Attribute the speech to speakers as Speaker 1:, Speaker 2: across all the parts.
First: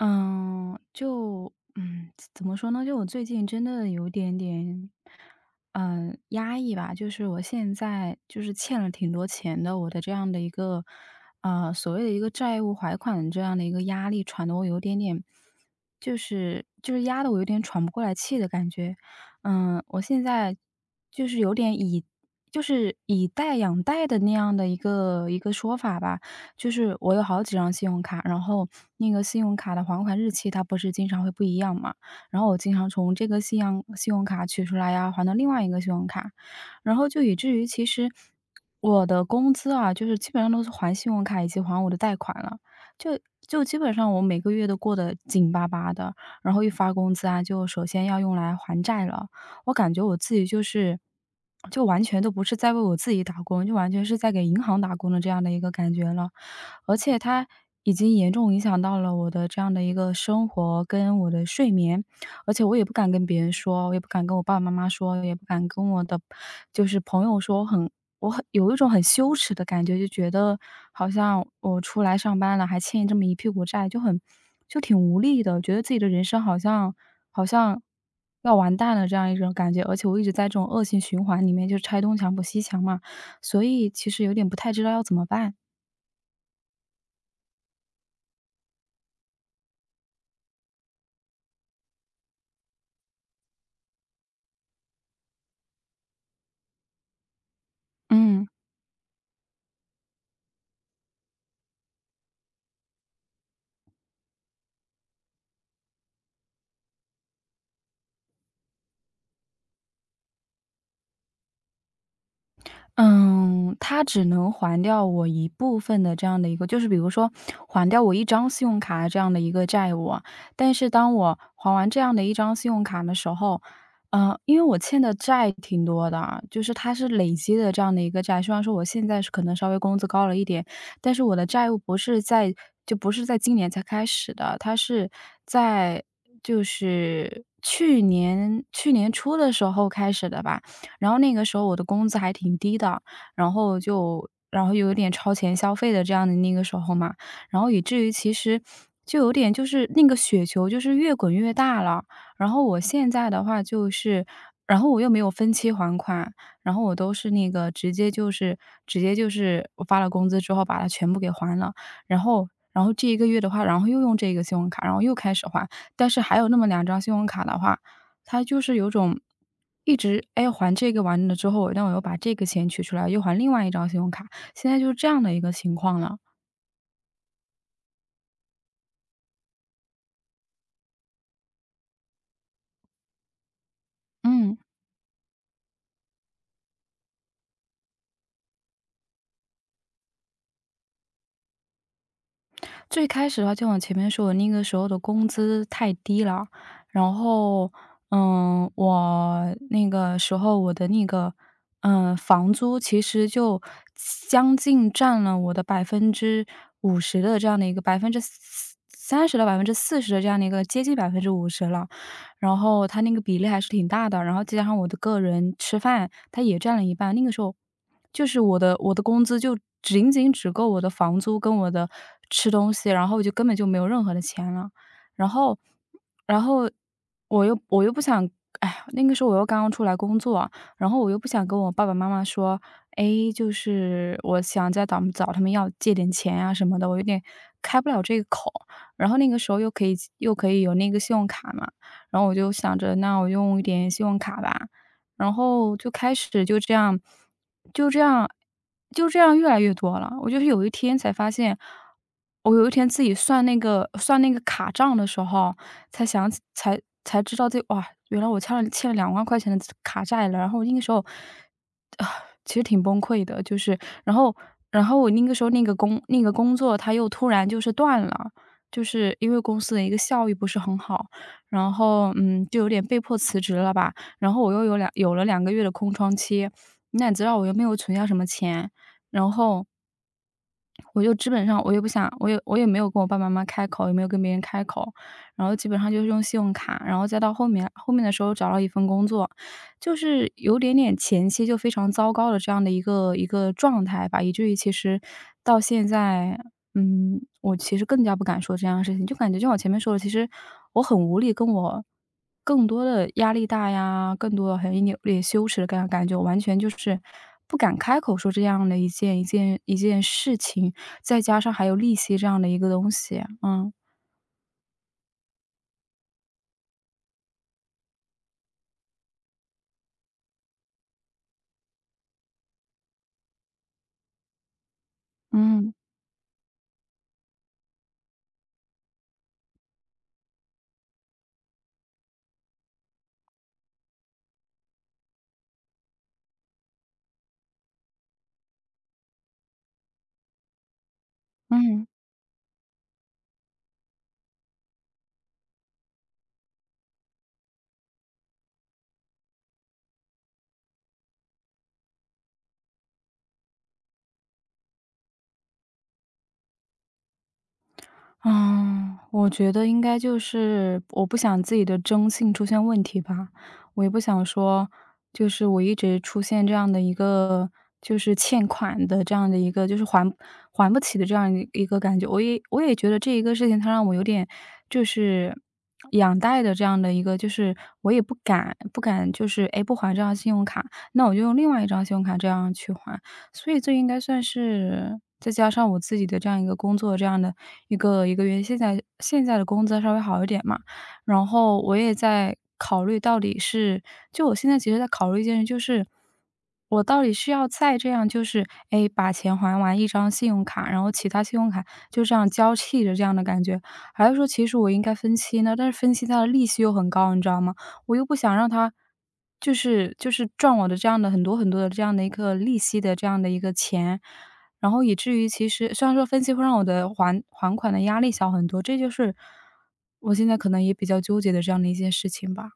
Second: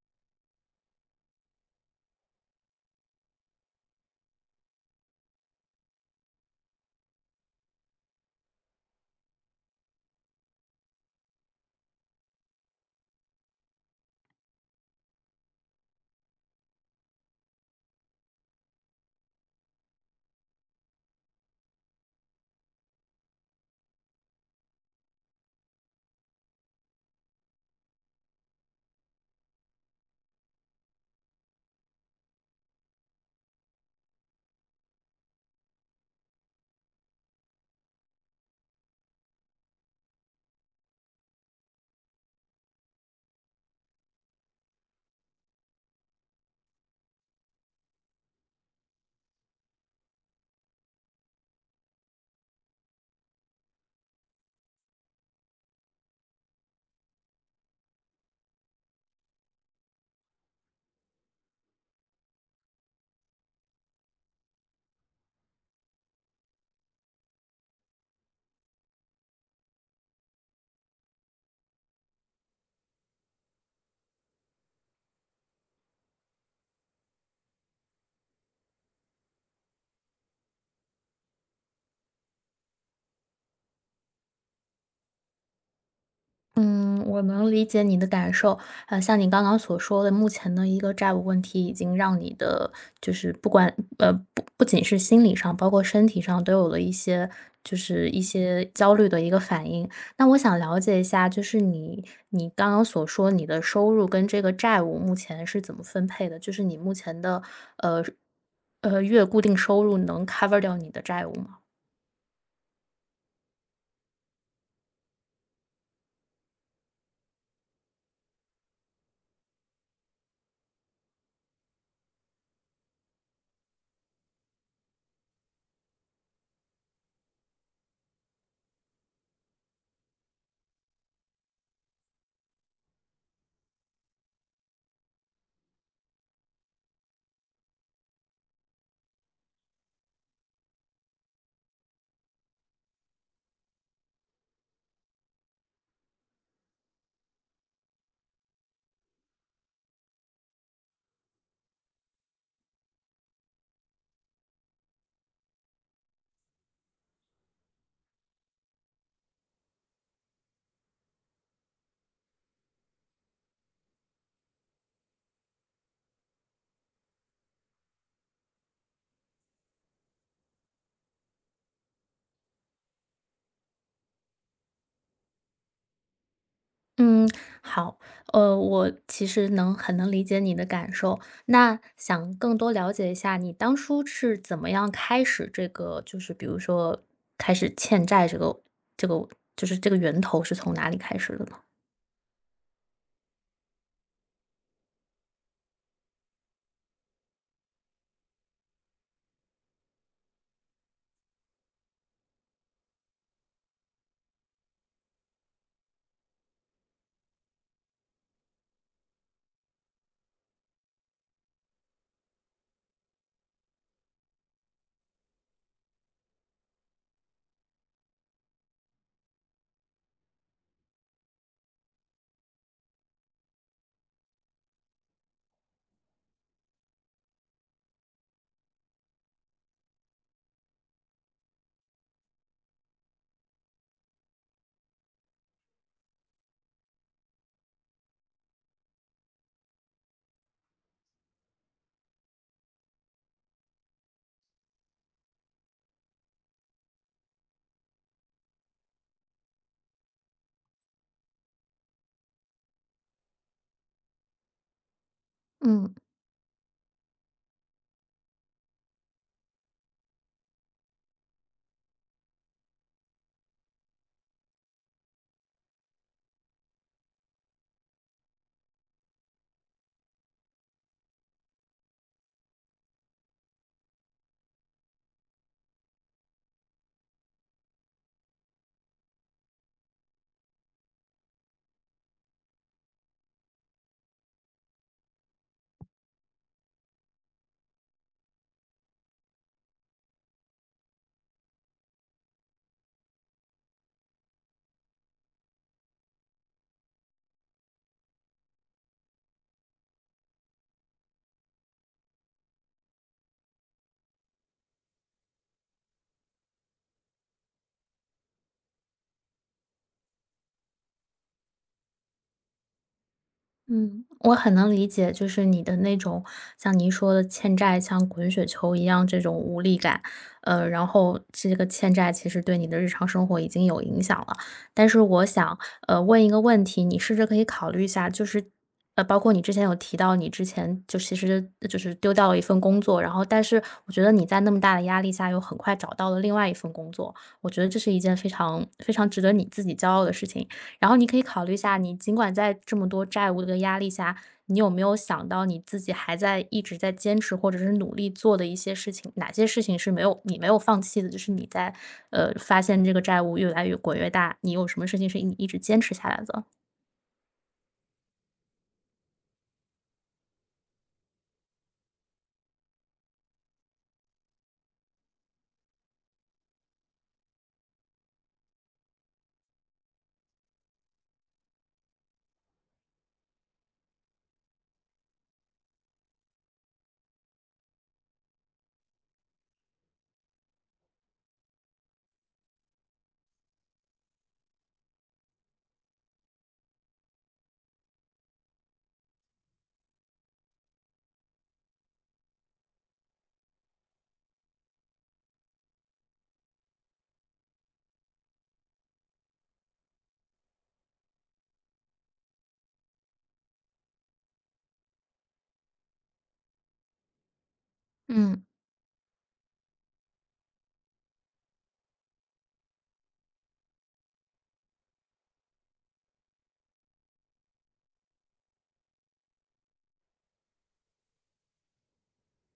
Speaker 1: 呃，就嗯，怎怎么说呢，就我最近真的有一点点，呃，压抑吧。就是我现在，就是欠了挺多钱的，我的这样的一个呃，所谓的一个债务还款这样的一个压力，喘的我有点点，就是就是压得我有点喘不过来气的感觉。嗯，我现在就是有点，以就是以贷养贷的那样的一个一个说法吧。就是我有好几张信用卡，然后那个信用卡的还款日期，它不是经常会不一样嘛。然后我经常从这个信样信用卡取出来啊，还到另外一个信用卡，然后就以至于其实，我的工资啊，就是基本上都是还信用卡以及还我的贷款了。就就基本上我每个月都过得紧巴巴的，然后一发工资啊，就首先要用来还债了。我感觉，我自己就是，就完全都不是在为我自己打工，就完全是在给银行打工的这样的一个感觉了。而且它已经严重影响到了我的这样的一个生活，跟我的睡眠。而且我也不敢跟别人说，我也不敢跟我爸爸妈妈说，我也不敢跟我的就是朋友说，很我很有一种很羞耻的感觉，就觉得好像我出来上班了，还欠这么一屁股债，就很就挺无力的。我觉得自己的人生好像好像要完蛋了这样一种感觉，而且我一直在这种恶性循环里面就是拆东墙补西墙嘛，所以其实有点不太知道要怎么办。
Speaker 2: 嗯，我能理解你的感受。呃，像你刚刚所说的，目前的一个债务问题已经让你的就是不管呃，不不仅是心理上，包括身体上都有了一些就是一
Speaker 1: 嗯。
Speaker 2: 些，焦虑的一个反应。那我想了解一下，就是你你刚刚所说，你的收入跟这个债务目前是怎么分配的？就是你目前的，呃，呃，月固定收入能 cover 掉你的债务吗？
Speaker 1: 嗯，它只能还掉我一部分的这样的一个就是比如说，还掉我一张信用卡这样的一个债务。但是当我还完这样的一张信用卡的时候，呃，因为我欠的债挺多的，就是它是累积的这样的一个债。虽然说我现在是可能稍微工资高了一点，但是我的债务不是在就不是在今年才开始的，它是在就是去年去年初的时候开始的吧。然后那个时候我的工资还挺低的，然后就然后，又有点超前消费的这样的那个时候嘛，然后以至于，其实就有点就是那个雪球就是越滚越大了。然后我现在的话就是然后我又没有分期还款，然后我都是那个，直接就是直接就是，我发了工资之后把它全部给还了。然后然后这一个月的话，然后又用这个信用卡，然后又开始还。但是还有那么2张信用卡的话，它就是有种一直唉，还这个完了之后，但我又把这个钱取出来，又还另外一张信用卡，现在就是这样的一个情况了。
Speaker 2: 嗯，好。呃，我其实能很能理解你的感受，那想更多了解一下你当初是
Speaker 1: 嗯。
Speaker 2: 怎么样开始这个就是比如说，开始欠债这个这个就是这个源头是从哪里开始的呢？
Speaker 1: 最开始的话就往前面说，我那个时候的工资太低了。然后，呃，我那个时候，我的那个，呃，房租其实就将近占了我的50%的这样的一个30%到40%的这样的一个接近50%了。然后它那个比例还是挺大的，然后再加上我的个人吃饭，它也占了一半，那个时候，就是我的我的工资就仅仅只够我的房租跟我的吃东西，然后我就根本就没有任何的钱了。然后然后我又我又不想唉，那个时候我又刚刚出来工作，然后我又不想跟我爸爸妈妈说：“哎，就是我想再找找他们要借点钱啊什么的，”我有点开不了这个口。然后那个时候，又可以又可以有那个信用卡嘛，然后我就想着那我用一点信用卡吧。然后，就开始，就这样就这样就这样越来越多了。我就是有一天才发现，我有一天自己算那个算那个卡账的时候，
Speaker 2: 嗯。
Speaker 1: 才想起才才知道这，“哇，原来我欠了欠了2万块钱的卡债了，”然后那个时候，其实挺崩溃的，就是然后然后我那个时候那个工那个工作，它又突然就是断了，就是因为公司的一个效益不是很好，然后，嗯，就有点被迫辞职了吧。然后，我又有2有了2个月的空窗期，那你知道我又没有存下什么钱。然后我就基本上，我也不想我也我也没有跟我爸爸妈妈开口，也没有跟别人开口。然后基本上就用信用卡，然后再到后面后面的时候找到了一份工作，就是有点点前期就非常糟糕的，这样的一个一个状态吧。以至于其实到现在嗯，我其实更加不敢说这样的事情，就感觉就像我前面说的，其实我很无力，跟我更多的压力大呀，更多的还扭有点羞耻的感感觉，感觉完全就是不敢开口说这样的一件一件一件事情，再加上还有利息这样的一个东西。嗯。
Speaker 2: 嗯，我很能理解。就是你的那种，像您说的欠债，像滚雪球一样这种无力感。呃，然后这个欠债其实对你的日常生活已经有影响了。但是我想
Speaker 1: 嗯。
Speaker 2: 呃，问一个问题，你试着可以考虑一下，就是，呃，包括你之前有提到，你之前就其实就是丢掉了一份工作，然后但是我觉得你在那么大的压力下又很快找到了另外一份工作，我觉得这是一件非常非常值得你自己骄傲的事情。然后你可以考虑一下，
Speaker 1: 嗯。
Speaker 2: 你尽管在这么多债务的压力下，你有没有想到你自己还在一直在坚持，或者是努力做的一些事情，哪些事情是没有你没有放弃的？就是你在呃，发现这个债务越来越滚越大，你有什么事情是一一直坚持下来的？
Speaker 1: 啊，我觉得应该就是我不想自己的征信出现问题吧。我也不想说，就是我一直出现这样的一个，就是欠款的这样的一个就是还还不起的这样一一个感觉。我也我也觉得这一个事情它让我有点，就是养贷的这样的一个，就是我也不敢不敢，就是，诶，不还这张信用卡，那我就用另外一张信用卡这样去还。所以这应该算是再加上我自己的这样一个工作，这样的1个1个月，现在现在的工资稍微好一点嘛。然后我也在考虑到底是就我现在其实在考虑一件事，就是，我到底是要再这样就是诶，把钱还完一张信用卡，然后其它信用卡就这样交替的这样的感觉，还是说其实我应该分期呢。但是分期它的利息又很高，你知道吗？我又不想
Speaker 2: 嗯。
Speaker 1: 让它，就是就是赚我的这样的很多很多的这样的一个利息的这样的一个钱，然后以至于其实虽然说分期会让我的还还款的压力小很多，这就是我现在可能也比较纠结的这样的一件事情吧。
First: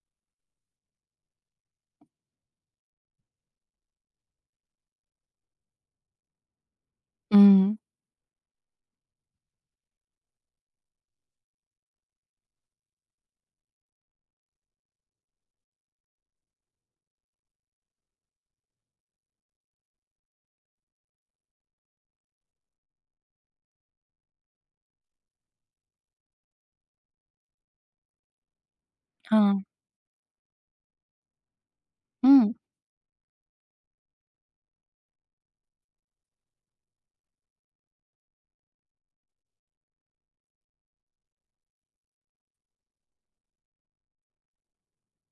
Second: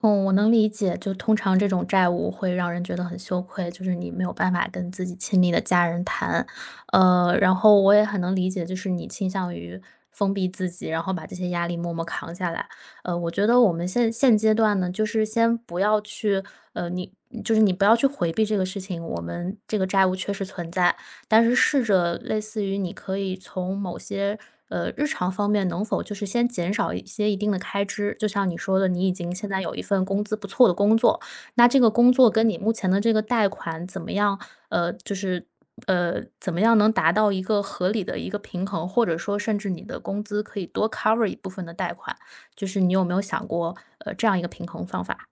Speaker 2: 嗯，我能理解，就通常这种债务会让人觉得很羞愧，就是你没有办法跟自己亲密的家人谈。呃，然
Speaker 1: 嗯。
Speaker 2: 后我也很能理解，就是你倾向于封闭自己，然后把这些压力默默扛下来。呃，我觉得我们现现阶段呢，就是先不要去呃，你就是你不要去回避这个事情。我们这个债务确实存在，但是试着类似于你可以从某些呃，日常方面能否就是先减少一些一定的开支。就像你说的，你已经现在
Speaker 1: 嗯。
Speaker 2: 有一份工资不错的工作，那这个工作跟
Speaker 1: 嗯。
Speaker 2: 你目前的这个贷款，怎么样？呃，就是呃，怎么样能达到一个合理的一个平衡，或者说甚至你的工资可以多 cover 一部分的贷款，就是你有没有想过呃，这样一个平衡方法？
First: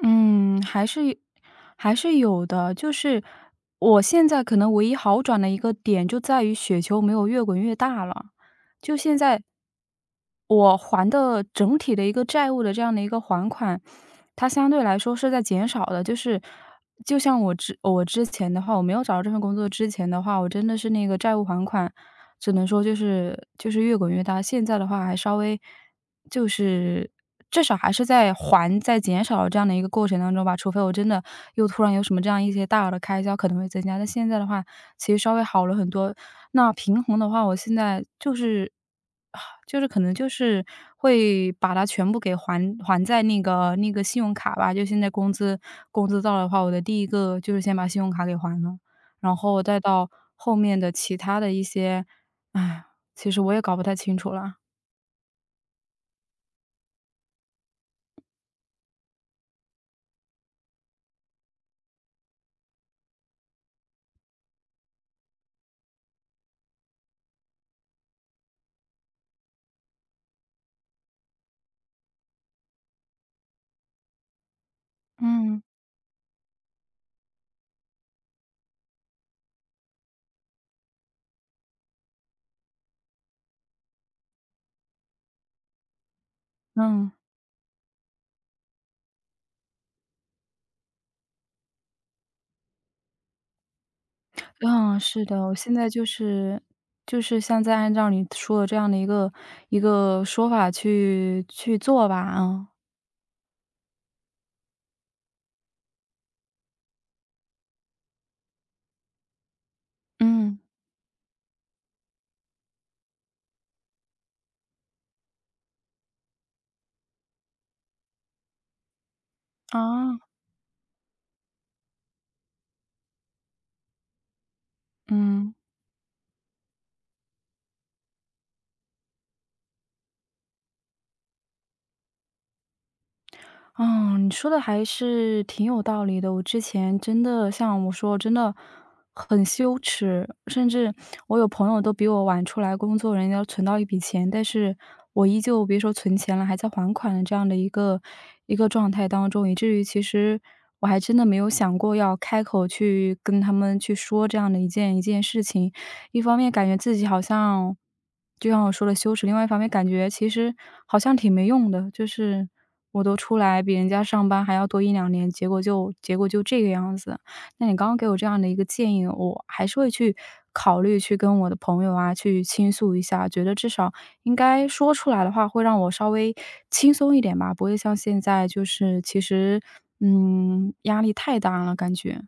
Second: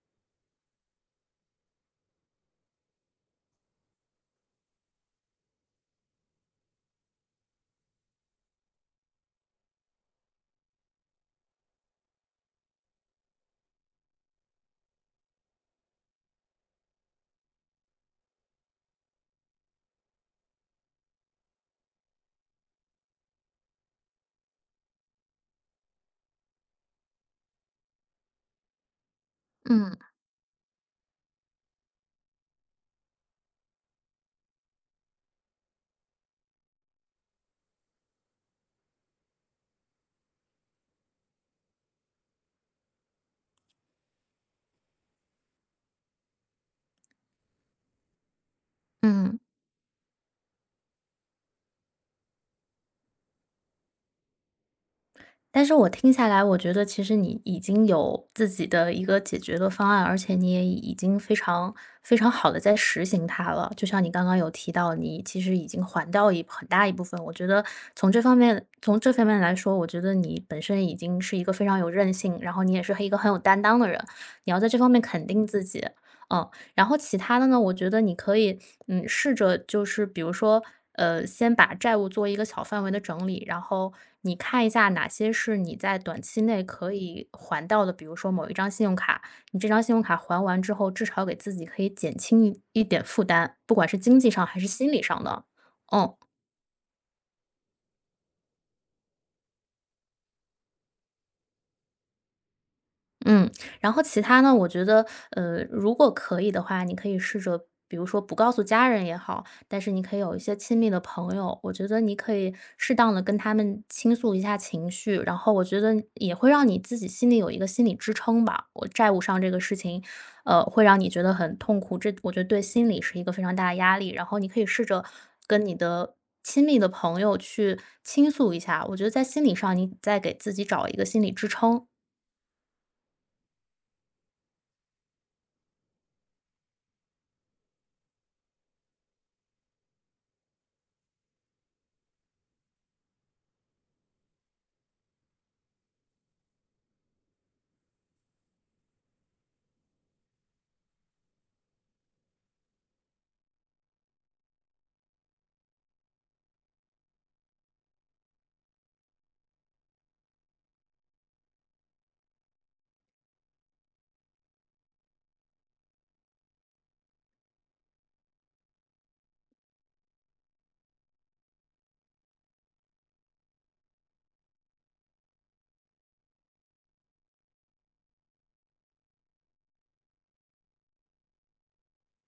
Speaker 1: 嗯，还是有还是有的。就是，我现在可能唯一好转的一个点，就在于雪球没有越滚越大了，就现在我还的整体的一个债务的这样的一个还款，它相对来说是在减少的。就是就像我之我之前的话，我没有找到这份工作之前的话，我真的是那个债务还款，只能说就是就是越滚越大。现在的话，还稍微，就是，至少还是在还、在减少这样的一个
Speaker 2: 嗯。
Speaker 1: 过程当中吧。除非我真的又突然有什么这样一些大额的开销，可能会增加，但现在的话，其实稍微好了很多。那平衡的话，我现在，就是就是，呃，可能就是会把它全部给还还在那个那个信用卡吧就现在工资工资到了的话，我的第1个就是先把信用卡给还了。然
Speaker 2: 嗯。
Speaker 1: 后再到后面的其他的一些 其实我也搞不太清楚了。
Speaker 2: 但是我听下来，我觉得其实你已经有自己的一个解决的方案，而且你也已已经非常非常好地在施行它了。就像你刚刚有提到，你其实已经还掉一很大一部分。我觉得从这方面从这方面来说，我觉得你本身已经是一个非常有韧性，然后你也是很一个很有担当的人，你要在这方面肯定
Speaker 1: 嗯。
Speaker 2: 自己，嗯。然后其它的呢，我觉得你可以，嗯，试着就是比如说，呃，先把债务做一个小范围的整理，然后你看一下哪些是你在短期内可
Speaker 1: 嗯。
Speaker 2: 以还掉的，比如说某一张信用卡。你这张信用卡还完之后，至少给自己可以减轻一一点负担，不管是经济上还是心
Speaker 1: 嗯，
Speaker 2: 理上
Speaker 1: 是的。
Speaker 2: 的，
Speaker 1: 我现在就
Speaker 2: 嗯。
Speaker 1: 是就是现在按照你说的这样的一个一个说法去去做吧，啊。
Speaker 2: 嗯，然后其它呢，我觉得，呃，如果可以的话，你可以试着比如说不告诉家人也好，但是你可以有一些
Speaker 1: 嗯。
Speaker 2: 亲密的朋友，我觉得你可以适当地跟他们倾诉一下情绪，然后我觉得也会让你自己心里有一个心理支撑吧。我债务上这个事情，
Speaker 1: 哦。
Speaker 2: 呃，会让你觉得很痛苦，这我觉得对心理是一个非常大的压力，然后你可以试着
Speaker 1: 嗯。
Speaker 2: 跟你的亲密的朋友去倾诉一下，我觉得在心理上你再给自己找一个心理支撑。
Speaker 1: 嗯，你说的还是挺有道理的。我之前真的像我说，真的很羞耻，甚至我有朋友都比我晚出来工作，人家都存到一笔钱，但是我依旧别说存钱了，还在还款的这样的一个一个状态当中。以至于其实我还真的没有想过要开口去跟他们去说这样的一件一件事情。一方面感觉自己好像就像我说的羞耻，另外一方面感觉其实好像挺没用的，就是我都出来比人家上班还要多1-2年，结果就结果就这个样子。那你刚刚给我这样的一个建议，我还是会去考虑去跟我的朋友啊去倾诉一下，觉得至少应该说出来的话会让我稍微轻松一点吧，不会像现在就是其实嗯，压力太大了感觉。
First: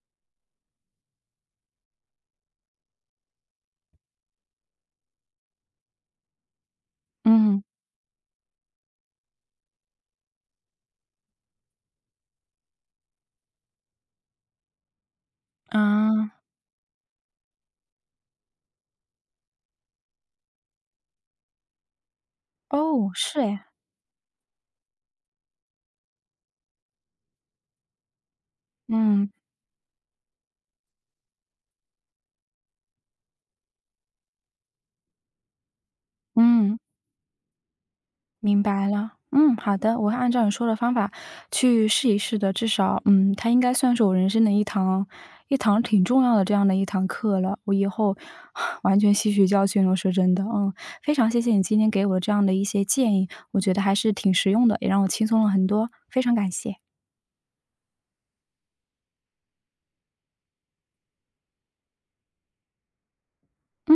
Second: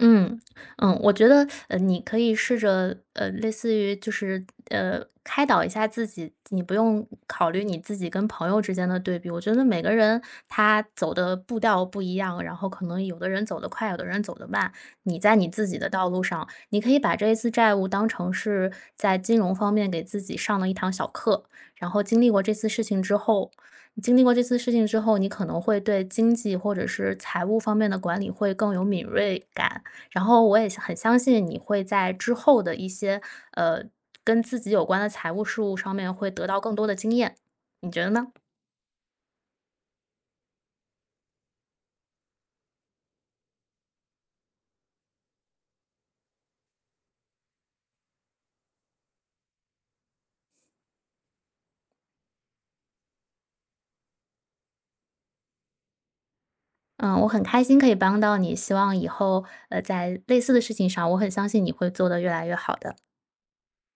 Speaker 2: 嗯，嗯，我觉得，呃，你可以试着呃，类似于就是，呃，开导一下自己。你不用考
Speaker 1: 嗯。
Speaker 2: 虑你自己跟朋友之间的对比，我觉得每个人他走的步调不一样，然后可能有的人走得快，有的人走得慢。你在你自己的道路
Speaker 1: 嗯。
Speaker 2: 上，你可以把这一次债务当成是在金融方面给自己上了一堂小课，然后经历过这次事情
Speaker 1: 哦，
Speaker 2: 之
Speaker 1: 是
Speaker 2: 后
Speaker 1: 呀。
Speaker 2: 你经历过这次事情之后，你可能会对经济或者是财务方面的管理会更有敏
Speaker 1: 嗯。
Speaker 2: 锐感。然后我也相很相信你会在之后的一些，呃，跟自己有关的财务事务上面会得到更
Speaker 1: 嗯。
Speaker 2: 多的经验，你觉得呢？
Speaker 1: 明白了，嗯，好的，我会按照你说的方法去试一试的，至少，嗯，它应该算是我人生的一堂一堂挺重要的这样的一堂课了，我以后 完全吸取教训了，说真的，嗯。非常谢谢你今天给我的这样的一些建议，我觉得还是挺实用的，也让我轻松了很多，非常感谢。
Speaker 2: 嗯，我很开心可以帮到你，希望以后，呃，在类似的事情上，我很相信你会做得越来越好的。
Speaker 1: 嗯。